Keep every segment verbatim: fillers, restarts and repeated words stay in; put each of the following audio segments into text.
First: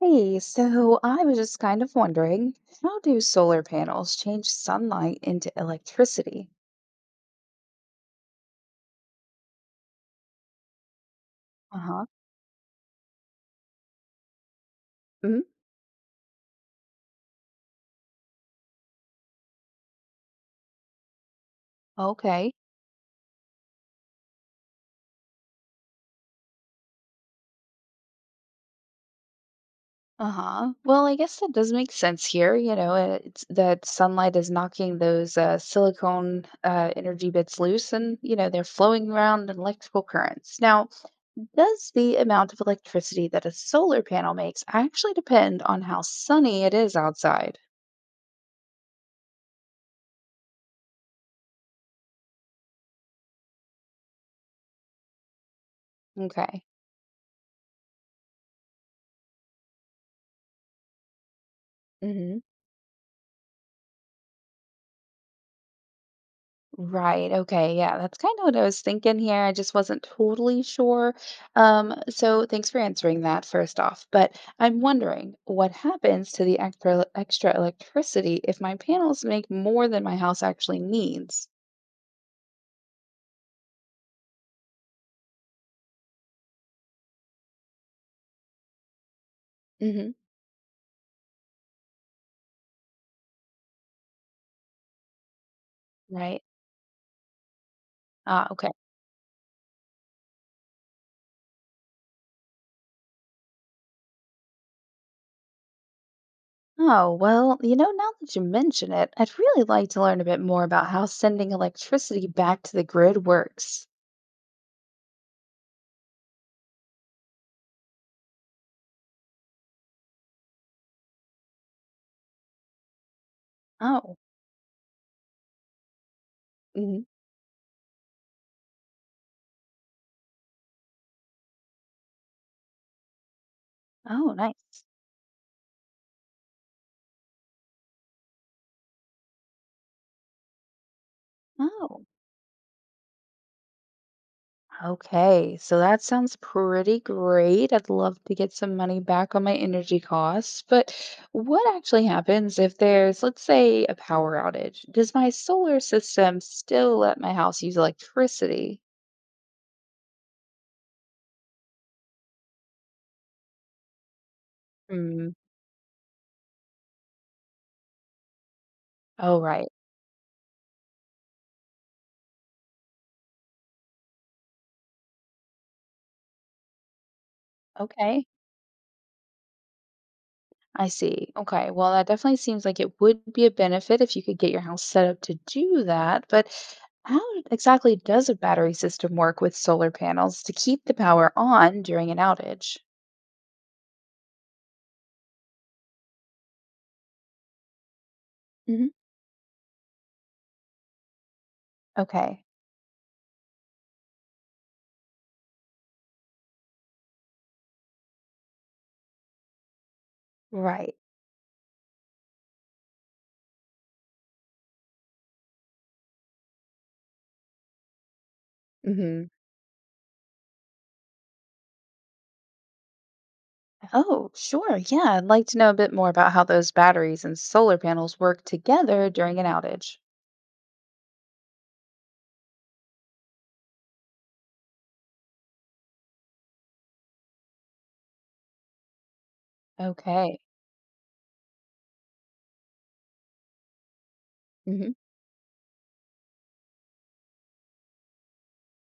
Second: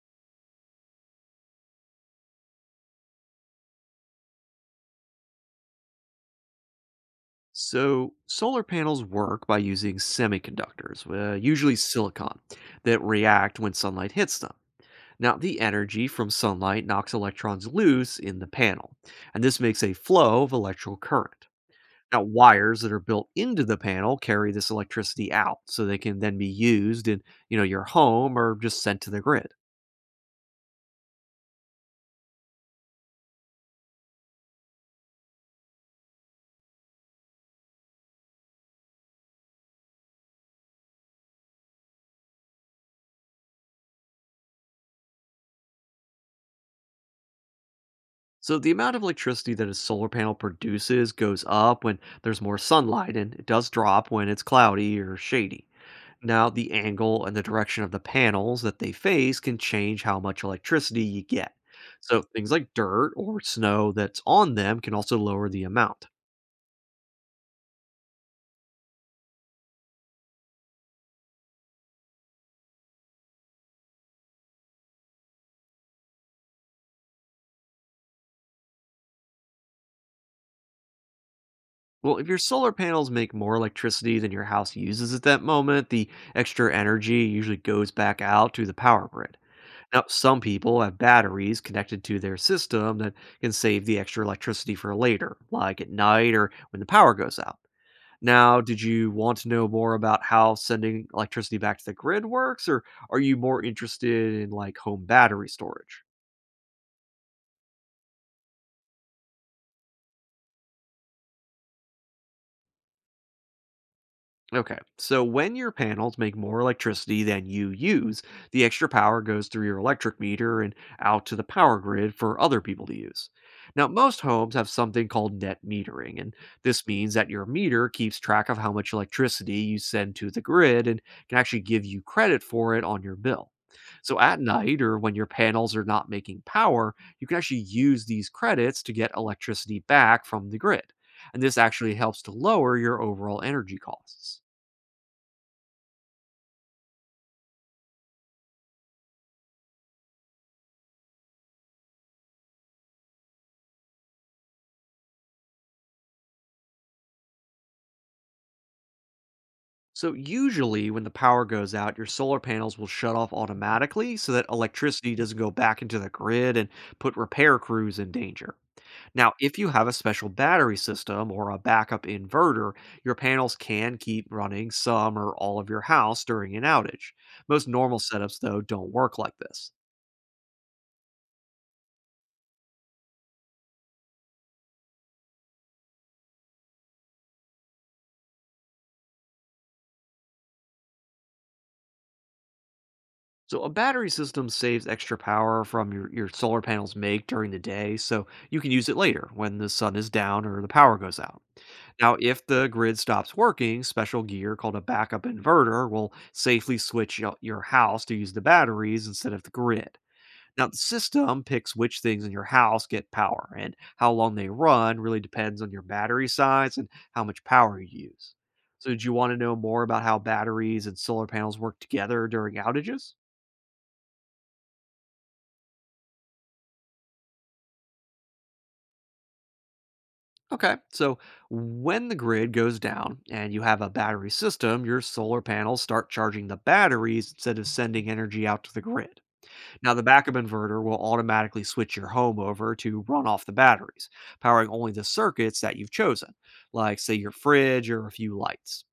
Hey, so I was just kind of wondering, how do solar panels change sunlight into electricity? So, solar panels work by using semiconductors, uh, usually Uh-huh. silicon, that react when sunlight hits them. Now, Hmm. the energy from sunlight knocks electrons loose in the panel, and this makes a flow of electrical current. Now, Okay. wires that are built into the panel carry this electricity out, so they can then be used in, you know, your home or just sent to the grid. Uh-huh. Well, I guess that does make sense here. You know, uh, it's that sunlight is knocking those uh, silicone uh, energy bits loose, and you know they're flowing around in electrical currents. Now, does the amount of electricity that a solar panel makes actually depend on how sunny it is outside? So, the amount of electricity that a solar panel produces goes up when there's more sunlight, and it does drop when it's cloudy or shady. Now, Okay. the angle and the direction of the panels that they face can change how much electricity you get. So, things like dirt or snow that's on them can also lower the amount. Right. Okay. Yeah, that's kind of what I was thinking here. I just wasn't totally sure. Um, so thanks for answering that first off. But I'm wondering what happens to the extra extra electricity if my panels make more than my house actually needs. Well, if your solar panels make more electricity than your house uses at that moment, the extra energy usually goes back out to the power grid. Now, Hmm. some people have batteries connected to their system that can save the extra electricity for later, like at night Right? or when the power goes out. Ah, Now, okay. did you want to know more about how sending electricity back to the grid works, or are you more interested in like home battery storage? Oh, well, you know, now that you mention it, I'd really like to learn a bit more about how sending electricity back to the grid works. Okay, so when your panels make more electricity than you use, the extra power goes through your electric meter and out to the power grid for other people to use. Now, Oh. most homes have something called net metering, and this Hmm. means that your meter keeps track of how much electricity you send to the grid and can actually give you credit for it on your bill. So Oh, at night nice. or when your panels are not making power, you can actually use these credits to get electricity back from the grid. And this actually Oh. helps to lower your overall energy costs. Okay, so that sounds pretty great. I'd love to get some money back on my energy costs, but what actually happens if there's, let's say, a power outage? Does my solar system still let my house use electricity? So, usually, when the power goes out, your solar panels will shut off automatically so that electricity Hmm. doesn't go back into the grid and put repair crews in danger. Now, Oh, if you right. have a special battery system or a backup inverter, your panels can keep running some or all of your house during an outage. Most normal Okay. setups, though, don't work like this. I see. Okay. Well, that definitely seems like it would be a benefit if you could get your house set up to do that, but how exactly does a battery system work with solar panels to keep the power on during an outage? So a battery system saves extra power from your, your solar panels make during the day, so you can use Hmm. it later when the sun is down or the power goes out. Now, if Okay. the grid stops working, special gear called a backup inverter will safely switch yo- your house to use the batteries instead of the grid. Now, the Right. system picks which things in your house get power, and how long they run really depends on your battery size and how much power you use. So, did you Hmm. want to know more about how batteries and solar panels work together during outages? Oh, sure. Yeah, I'd like to know a bit more about how those batteries and solar panels work together during an outage. Okay. So when the grid goes down and you have a battery system, your solar panels start charging the batteries instead of sending energy out to the grid. Now, the backup Okay. inverter will automatically switch your home over to run off the batteries, powering Hmm. only the circuits that you've chosen, like, say, your fridge or a few lights.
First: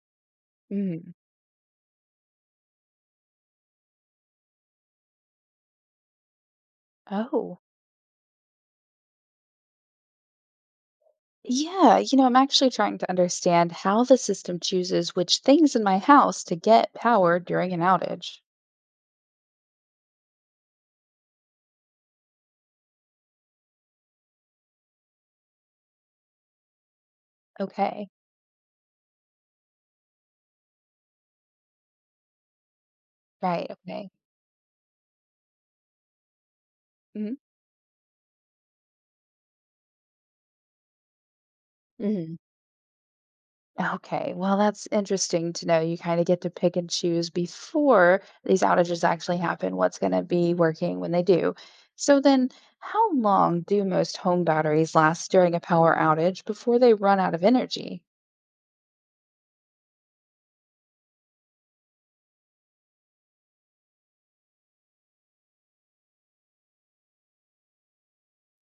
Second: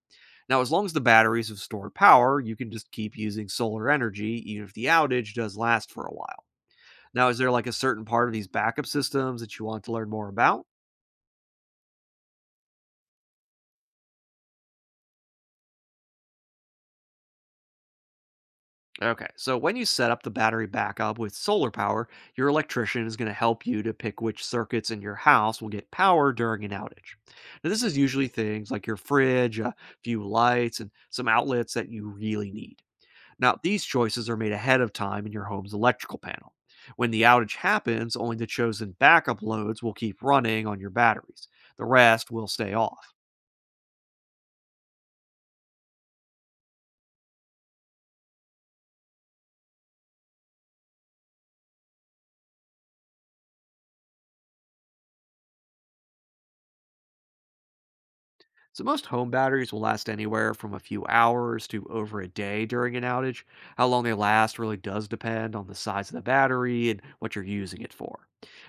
Now, as long as the Hmm. batteries have stored power, you can just keep using solar energy, even if the outage does last for a while. Now, is there Oh, like a certain part of these backup systems that you want to learn more about? yeah. You know, I'm actually trying to understand how the system chooses which things in my house to get power during an outage. Okay, so when you set up the battery backup with solar power, your electrician is going to help you to pick which circuits in your house will get power during an outage. Now, this is Okay. usually things like your fridge, a few lights, and some outlets that you really need. Now, Right. these Okay. choices are made ahead of time in your home's electrical panel. When the Hmm. outage happens, only the chosen backup loads will keep running on your batteries, the rest Hmm. will stay off. Okay, well, that's interesting to know. You kind of get to pick and choose before these outages actually happen, what's going to be working when they do. So then, how long do most home batteries last during a power outage before they run out of energy? So most home batteries will last anywhere from a few hours to over a day during an outage. How long they last really does depend on the size of the battery and what you're using it for.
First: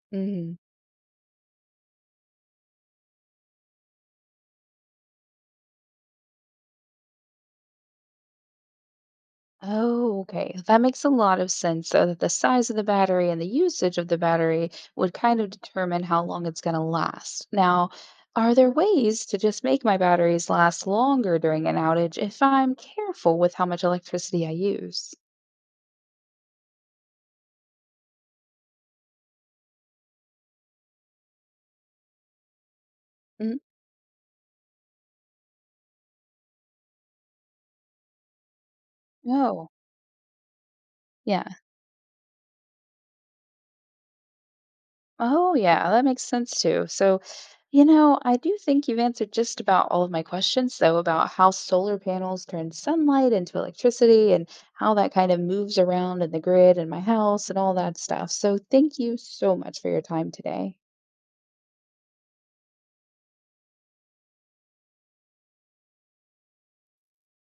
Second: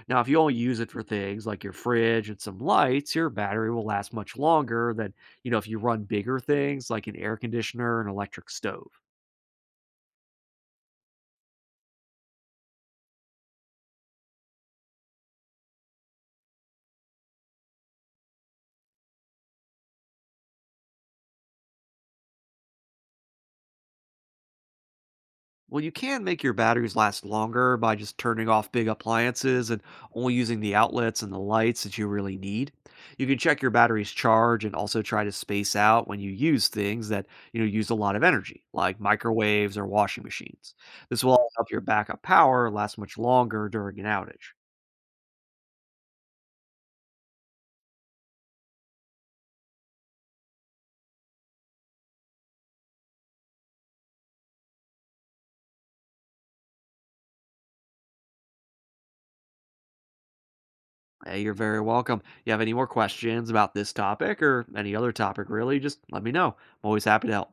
Now, if you only use it for things like your fridge and some lights, your battery will last much longer than, you know, if you run bigger things like an air conditioner and electric stove. Oh, okay. That makes a lot of sense, though, that the size of the battery and the usage of the battery would kind of determine how long it's going to last. Now, are there ways to just make my batteries last longer during an outage if I'm careful with how much electricity I use? Well, you can make your batteries last longer by just turning off big appliances and only using the outlets and the lights that you really need. You can Mm. check your battery's charge and also try to space out when you use things that, you know, use a lot of energy, like Oh, microwaves or washing machines. This will also yeah. help your backup power last much longer during an outage. Oh, yeah, that makes sense too. So, you know, I do think you've answered just about all of my questions, though, about how solar panels turn sunlight into electricity and how that kind of moves around in the grid and my house and all that stuff. So, thank you so much for your time today. Hey, you're very welcome. You have any more questions about this topic or any other topic really, just let me know. I'm always happy to help.